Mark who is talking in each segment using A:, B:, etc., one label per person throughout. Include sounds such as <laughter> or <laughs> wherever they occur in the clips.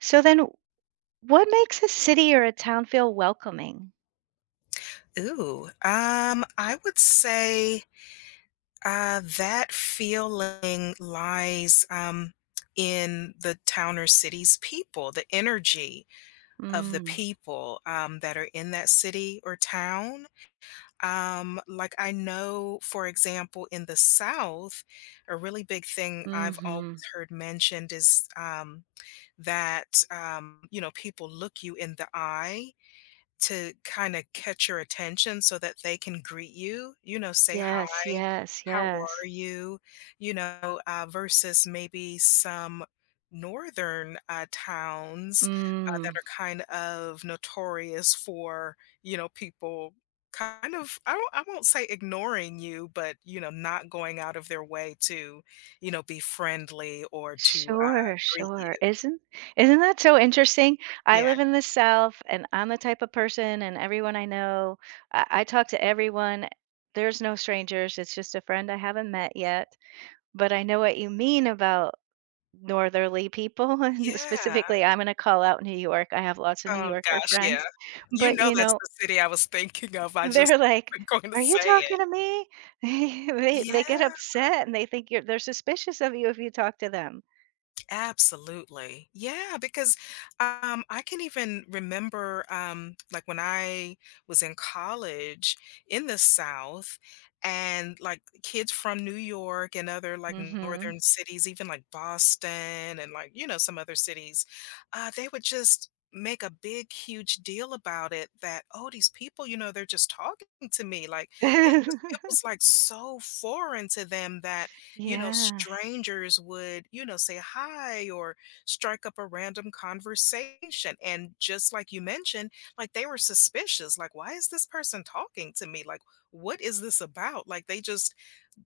A: So then what makes a city or a town feel welcoming?
B: I would say, that feeling lies, in the town or city's people, the energy of the
A: Mm,
B: people, that are in that city or town. Like, I know, for example, in the South, a really big thing I've always
A: mhm.
B: heard mentioned is, that, you know, people look you in the eye to kinda catch your attention so that they can greet you, you know, say,
A: Yes,
B: "Hi,
A: yes,
B: how
A: yes.
B: are you?" You know, versus maybe some northern, towns, that
A: Mm.
B: are kind of notorious for, you know, people kind of I won't say ignoring you, but, you know, not going out of their way to, you know, be friendly or to,
A: Sure,
B: greet you.
A: sure. Isn't that so interesting? I
B: Yeah.
A: live in the South and I'm the type of person and everyone I know, I talk to everyone. There's no strangers. It's just a friend I haven't met yet. But I know what you mean about northerly people <laughs> and
B: Yeah.
A: specifically I'm going to call out New York. I have lots of New
B: Oh
A: Yorker
B: gosh, yeah.
A: friends.
B: You
A: But
B: know
A: you
B: that's
A: know,
B: the city I was thinking of, I just
A: they're
B: <laughs>
A: like,
B: wasn't going to
A: "Are you
B: say
A: talking
B: it.
A: to me?" <laughs> They get
B: Yeah.
A: upset and they think you're they're suspicious of you if you talk to them.
B: Absolutely. Yeah, because I can even remember, like, when I was in college in the South, and like kids from New York and other like
A: Mhm.
B: northern cities, even like Boston and like, you know, some other cities, they would just make a big, huge deal about it that, oh, these people, you know, they're just talking to me. Like, they just, it
A: <laughs>
B: was like so foreign to them that you know,
A: Yes.
B: strangers would, you know, say hi or strike up a random conversation. And just like you mentioned, like they were suspicious. Like, why is this person talking to me? Like, what is this about? Like, they just,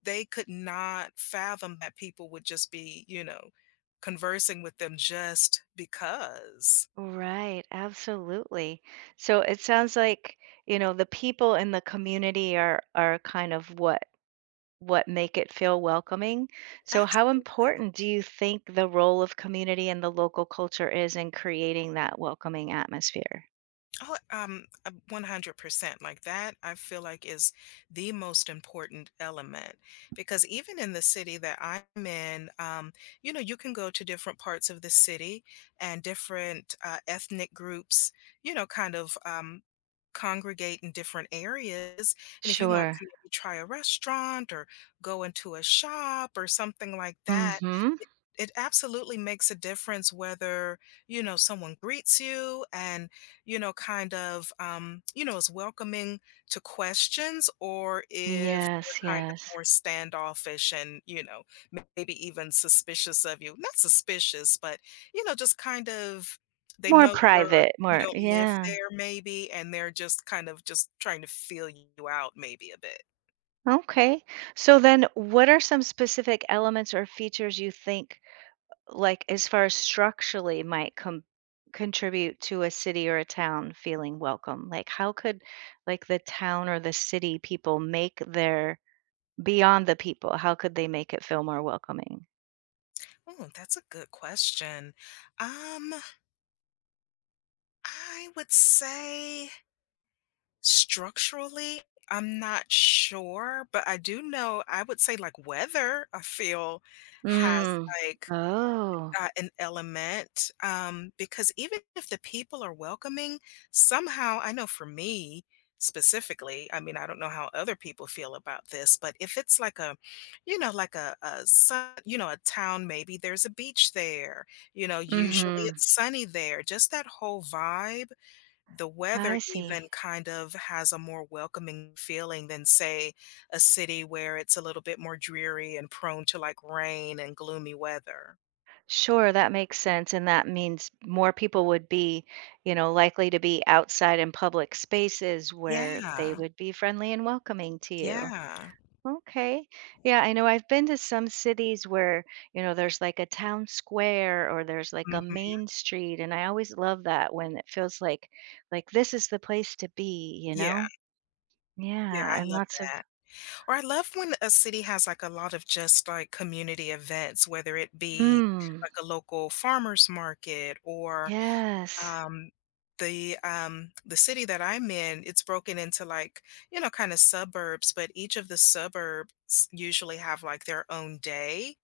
B: they could not fathom that people would just be, you know, conversing with them just because.
A: Right, absolutely. So it sounds like, you know, the people in the community are kind of what make it feel welcoming. So how
B: Absolutely.
A: important do you think the role of community and the local culture is in creating that welcoming atmosphere?
B: Oh, 100%. Like that, I feel like is the most important element because even in the city that I'm in, you know, you can go to different parts of the city and different ethnic groups, you know, kind of congregate in different areas. And if you want
A: Sure.
B: to maybe try a restaurant or go into a shop or something like that,
A: Mhm.
B: it, it absolutely makes a difference whether, you know, someone greets you and you know, kind of, you know, is welcoming to questions or if
A: Yes,
B: they're kind of
A: yes.
B: more standoffish and, you know, maybe even suspicious of you. Not suspicious, but, you know, just kind of they
A: More
B: know you're
A: private,
B: you
A: more
B: don't live
A: yeah,
B: there maybe and they're just kind of just trying to feel you out maybe a bit.
A: okay. So then what are some specific elements or features you think, like, as far as structurally might com contribute to a city or a town feeling welcome? Like, how could, like, the town or the city people make their beyond the people, how could they make it feel more welcoming?
B: Oh, that's a good question. Um, I would say structurally, I'm not sure, but I do know I would say, like, weather, I feel, has,
A: Mm.
B: like,
A: Oh.
B: an element, because even if the people are welcoming, somehow I know for me specifically, I mean, I don't know how other people feel about this, but if it's like a you know, like a sun you know, a town, maybe there's a beach there, you know, usually
A: Mhm.
B: it's sunny there, just that whole vibe the
A: I
B: weather
A: see.
B: even kind of has a more welcoming feeling than, say, a city where it's a little bit more dreary and prone to, like, rain and gloomy weather.
A: Sure, that makes sense. And that means more people would be, you know, likely to be outside in public spaces where they
B: Yeah,
A: would be friendly and welcoming to you.
B: yeah.
A: Okay. Yeah, I know I've been to some cities where, you know, there's like a town square or there's like a
B: Mhm.
A: main street. And I always love that when it feels like this is the place to be, you
B: Yeah,
A: know?
B: yeah,
A: Yeah.
B: I
A: And
B: love
A: lots of
B: that. Or I love when a city has, like, a lot of just, like, community events, whether it be,
A: mm.
B: like, a local farmer's market or
A: Yes.
B: um the city that I'm in, it's broken into like, you know, kind of suburbs, but each of the suburbs usually have like their own day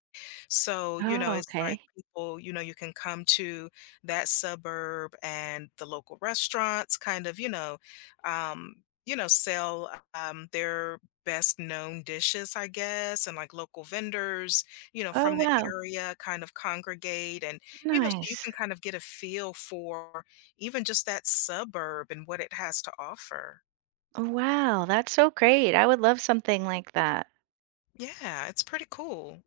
B: so, you know,
A: Oh,
B: it's like
A: okay.
B: people, you know, you can come to that suburb and the local restaurants kind of, um, you know, sell their best known dishes, I guess, and like local vendors, you know,
A: Oh
B: from the
A: wow.
B: area kind of congregate and, you know, so you
A: Nice.
B: can kind of get a feel for even just that suburb and what it has to offer.
A: Oh, wow, that's so great. I would love something like that.
B: Yeah, it's pretty cool.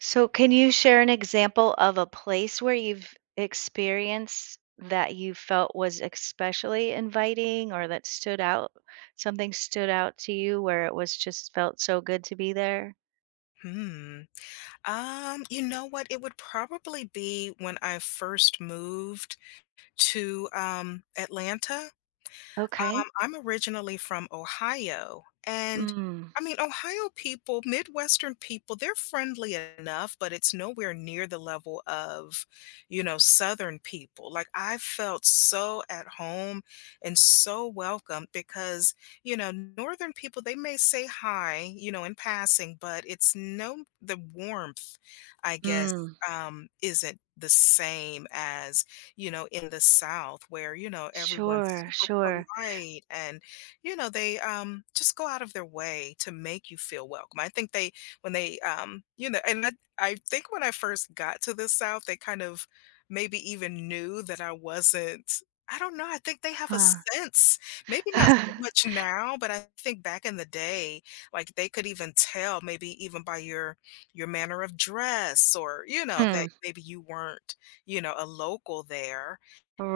A: So, can you share an example of a place where you've experienced that you felt was especially inviting or that stood out? Something stood out to you where it was just felt so good to be there?
B: Hmm. You know what? It would probably be when I first moved to Atlanta.
A: Okay.
B: I'm originally from Ohio, and
A: Mm,
B: I mean, Ohio people, Midwestern people, they're friendly enough, but it's nowhere near the level of, you know, Southern people. Like, I felt so at home and so welcome because, you know, Northern people, they may say hi, you know, in passing, but it's no, the warmth, I guess,
A: mm,
B: isn't the same as you know, in the South where, you know, everyone's
A: sure,
B: super
A: sure.
B: polite and, you know, they just go out of their way to make you feel welcome. I think they, when they, you know, and I think when I first got to the South, they kind of maybe even knew that I wasn't. I don't know. I think they have a
A: Huh.
B: sense, maybe not so
A: <laughs>
B: much now, but I think back in the day, like they could even tell, maybe even by your manner of dress, or you know
A: Hmm.
B: that maybe you weren't you know, a local there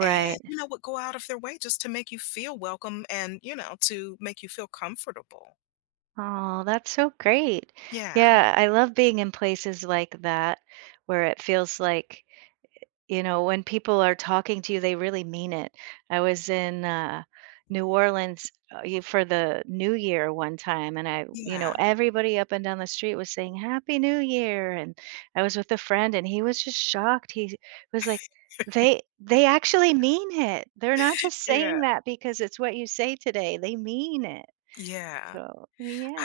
B: and, you know, would go out of their way just to make you feel welcome and, you know, to make you feel comfortable.
A: Oh, that's so great.
B: Yeah.
A: Yeah, I love being in places like that where it feels like, you know, when people are talking to you, they really mean it. I was in, New Orleans, y for the New Year one time, and I,
B: Yeah.
A: everybody up and down the street was saying, "Happy New Year," and I was with a friend, and he was just shocked. He was like, "They actually mean it. They're not just
B: Yeah.
A: saying that because it's what you say today. They mean it."
B: Yeah.
A: So,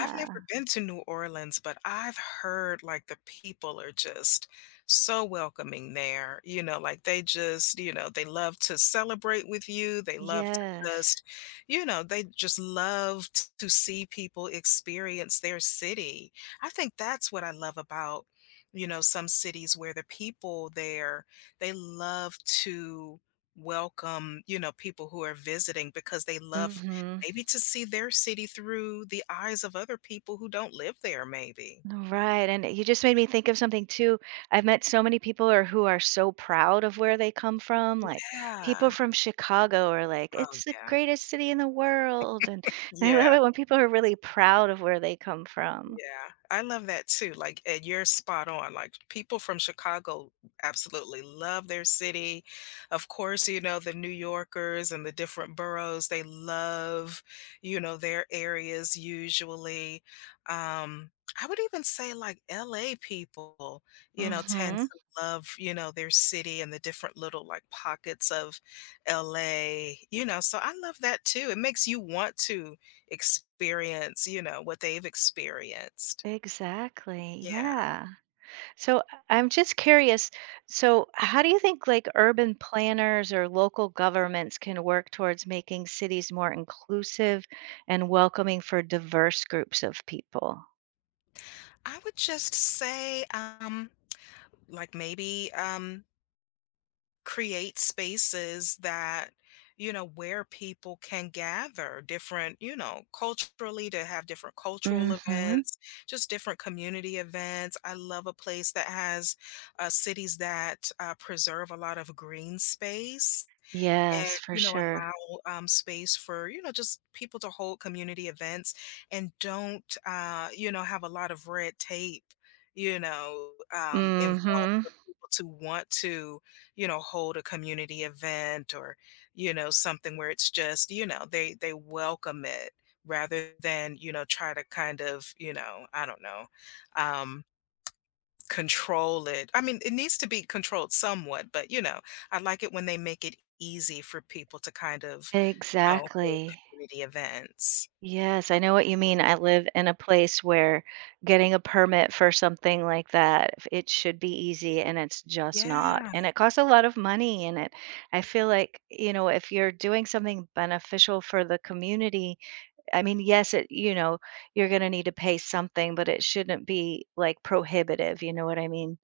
B: I've never been to New Orleans, but I've heard like the people are just so welcoming there. You know, like they just, you know, they love to celebrate with you. They love to
A: Yes.
B: just, you know, they just love to see people experience their city. I think that's what I love about, you know, some cities where the people there, they love to welcome, you know, people who are visiting because they love
A: Mhm.
B: maybe to see their city through the eyes of other people who don't live there, maybe.
A: Right, and you just made me think of something too. I've met so many people or who are so proud of where they come from, like people
B: Yeah.
A: from Chicago are like,
B: Oh,
A: "It's the
B: yeah.
A: greatest city in the world," and <laughs> and I
B: Yeah.
A: love it when people are really proud of where they come from.
B: Yeah, I love that too. Like, and you're spot on. Like, people from Chicago absolutely love their city. Of course, you know, the New Yorkers and the different boroughs, they love, you know, their areas usually. Um, I would even say like LA people, you know, tend
A: Mhm.
B: to love, you know, their city and the different little like pockets of LA, you know. So I love that too. It makes you want to experience, you know, what they've experienced.
A: Exactly,
B: Yeah.
A: yeah. So, I'm just curious, so how do you think, like, urban planners or local governments can work towards making cities more inclusive and welcoming for diverse groups of people?
B: I would just say, like maybe, create spaces that, you know, where people can gather different, you know, culturally to have different cultural
A: Mm-hmm.
B: events, just different community events. I love a place that has cities that preserve a lot of green space and
A: Yes, for
B: you know
A: sure.
B: allow space for you know just people to hold community events and don't you know have a lot of red tape you know involved
A: Mm-hmm.
B: for people to want to you know hold a community event or you know something where it's just you know they welcome it rather than you know try to kind of you know I don't know um control it. I mean, it needs to be controlled somewhat, but, you know, I like it when they make it easy for people to kind of, you know, hold
A: Exactly.
B: community events.
A: Yes, I know what you mean. I live in a place where getting a permit for something like that, it should be easy and it's just not.
B: Yeah.
A: And it costs a lot of money, and it, I feel like, you know, if you're doing something beneficial for the community, I mean, yes, it, you know, you're going to need to pay something, but it shouldn't be like prohibitive, you know what I mean?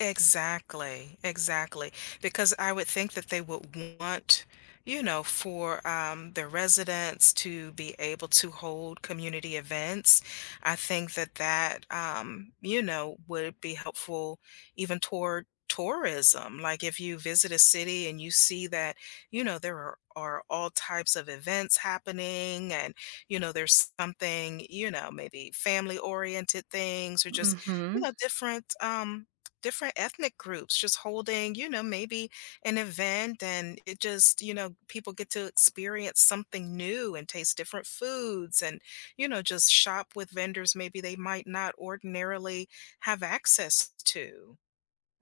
B: Exactly, exactly. Because I would think that they would want, you know, for the residents to be able to hold community events. I think that that, you know, would be helpful even toward tourism. Like if you visit a city and you see that, you know, are all types of events happening and, you know, there's something, you know, maybe family oriented things or just, you
A: Hmm.
B: know, different, different ethnic groups just holding, you know, maybe an event and it just, you know, people get to experience something new and taste different foods and, you know, just shop with vendors maybe they might not ordinarily have access to.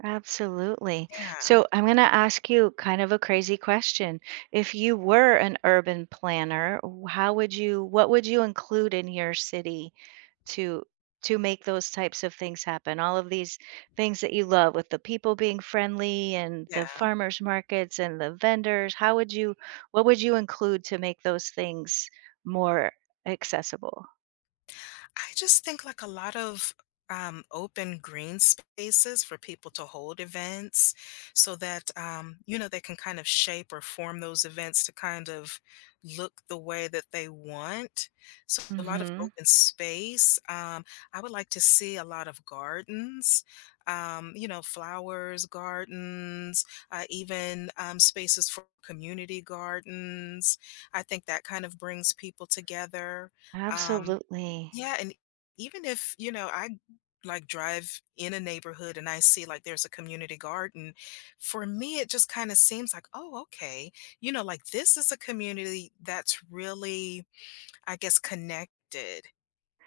A: Absolutely.
B: Yeah.
A: So I'm going to ask you kind of a crazy question. If you were an urban planner, how would you, what would you include in your city to make those types of things happen? All of these things that you love with the people being friendly and the
B: Yeah.
A: farmers markets and the vendors, how would you, what would you include to make those things more accessible?
B: I just think like a lot of open green spaces for people to hold events so that, you know, they can kind of shape or form those events to kind of look the way that they want. So, a lot of
A: Hmm.
B: open space. I would like to see a lot of gardens, you know, flowers, gardens, even spaces for community gardens. I think that kind of brings people together. Um,
A: Absolutely.
B: yeah, and even if, you know, I like drive in a neighborhood and I see like there's a community garden, for me it just kind of seems like, oh, okay, you know, like this is a community that's really, I guess, connected.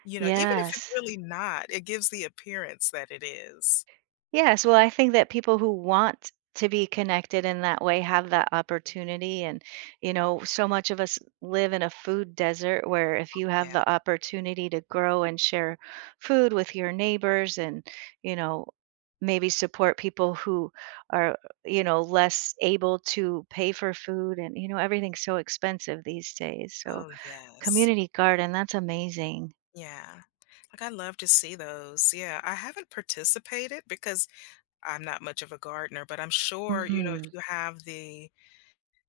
B: You know, even if it's
A: Yes.
B: really not, it gives the appearance that it is.
A: Yes, well, I think that people who want to be connected in that way have that opportunity. And, you know, so much of us live in a food desert where if you have
B: Yeah.
A: the opportunity to grow and share food with your neighbors and, you know, maybe support people who are, you know, less able to pay for food and, you know, everything's so expensive these days. So,
B: Oh, yes.
A: community garden, that's amazing.
B: Yeah. Like I love to see those. Yeah. I haven't participated because I'm not much of a gardener, but I'm sure, you know, if
A: Mhm.
B: you have the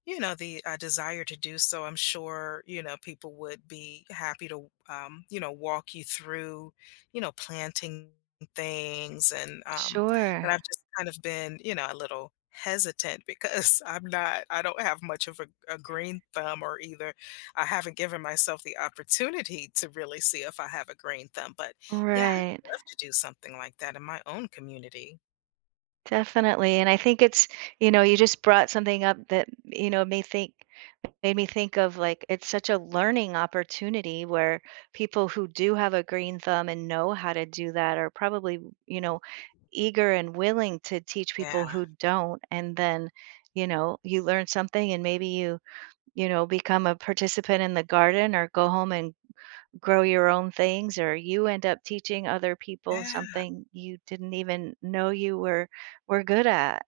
B: desire to do so, I'm sure, you know, people would be happy to you know walk you through you know planting things and
A: Sure.
B: but I've just kind of been you know a little hesitant because <laughs> I don't have much of a green thumb or either I haven't given myself the opportunity to really see if I have a green thumb but yeah I'd
A: Right.
B: love to do something like that in my own community.
A: Definitely, and I think it's, you know, you just brought something up that, you know, may think made me think of, like, it's such a learning opportunity where people who do have a green thumb and know how to do that are probably, you know, eager and willing to teach people
B: Yeah.
A: who don't, and then, you know, you learn something and maybe you, you know, become a participant in the garden or go home and grow your own things or you end up teaching other people
B: Yeah.
A: something you didn't even know you were good at.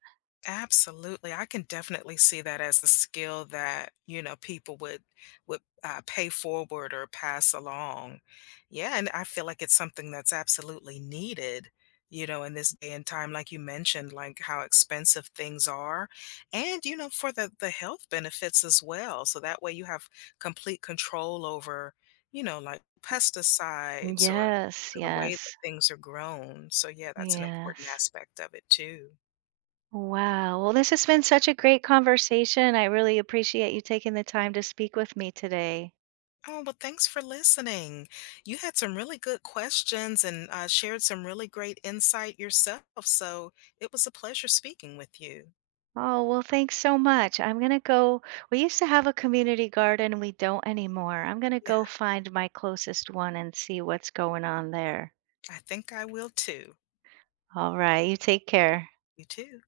B: Absolutely. I can definitely see that as a skill that, you know, people would pay forward or pass along. Yeah, and I feel like it's something that's absolutely needed, you know, in this day and time, like you mentioned, like how expensive things are, and you know, for the health benefits as well. So that way you have complete control over, you know, like pesticides or you
A: Yes,
B: know, the way that
A: yes.
B: things are grown. So yeah, that's an important
A: Yes.
B: aspect of it too.
A: Wow. Well, this has been such a great conversation. I really appreciate you taking the time to speak with me today.
B: Oh, well, thanks for listening. You had some really good questions and shared some really great insight yourself. So it was a pleasure speaking with you.
A: Oh, well, thanks so much. I'm going to go. We used to have a community garden, and we don't anymore. I'm going to
B: Yeah,
A: go find my closest one and see what's going on there.
B: I think I will too.
A: All right. You take care.
B: You too.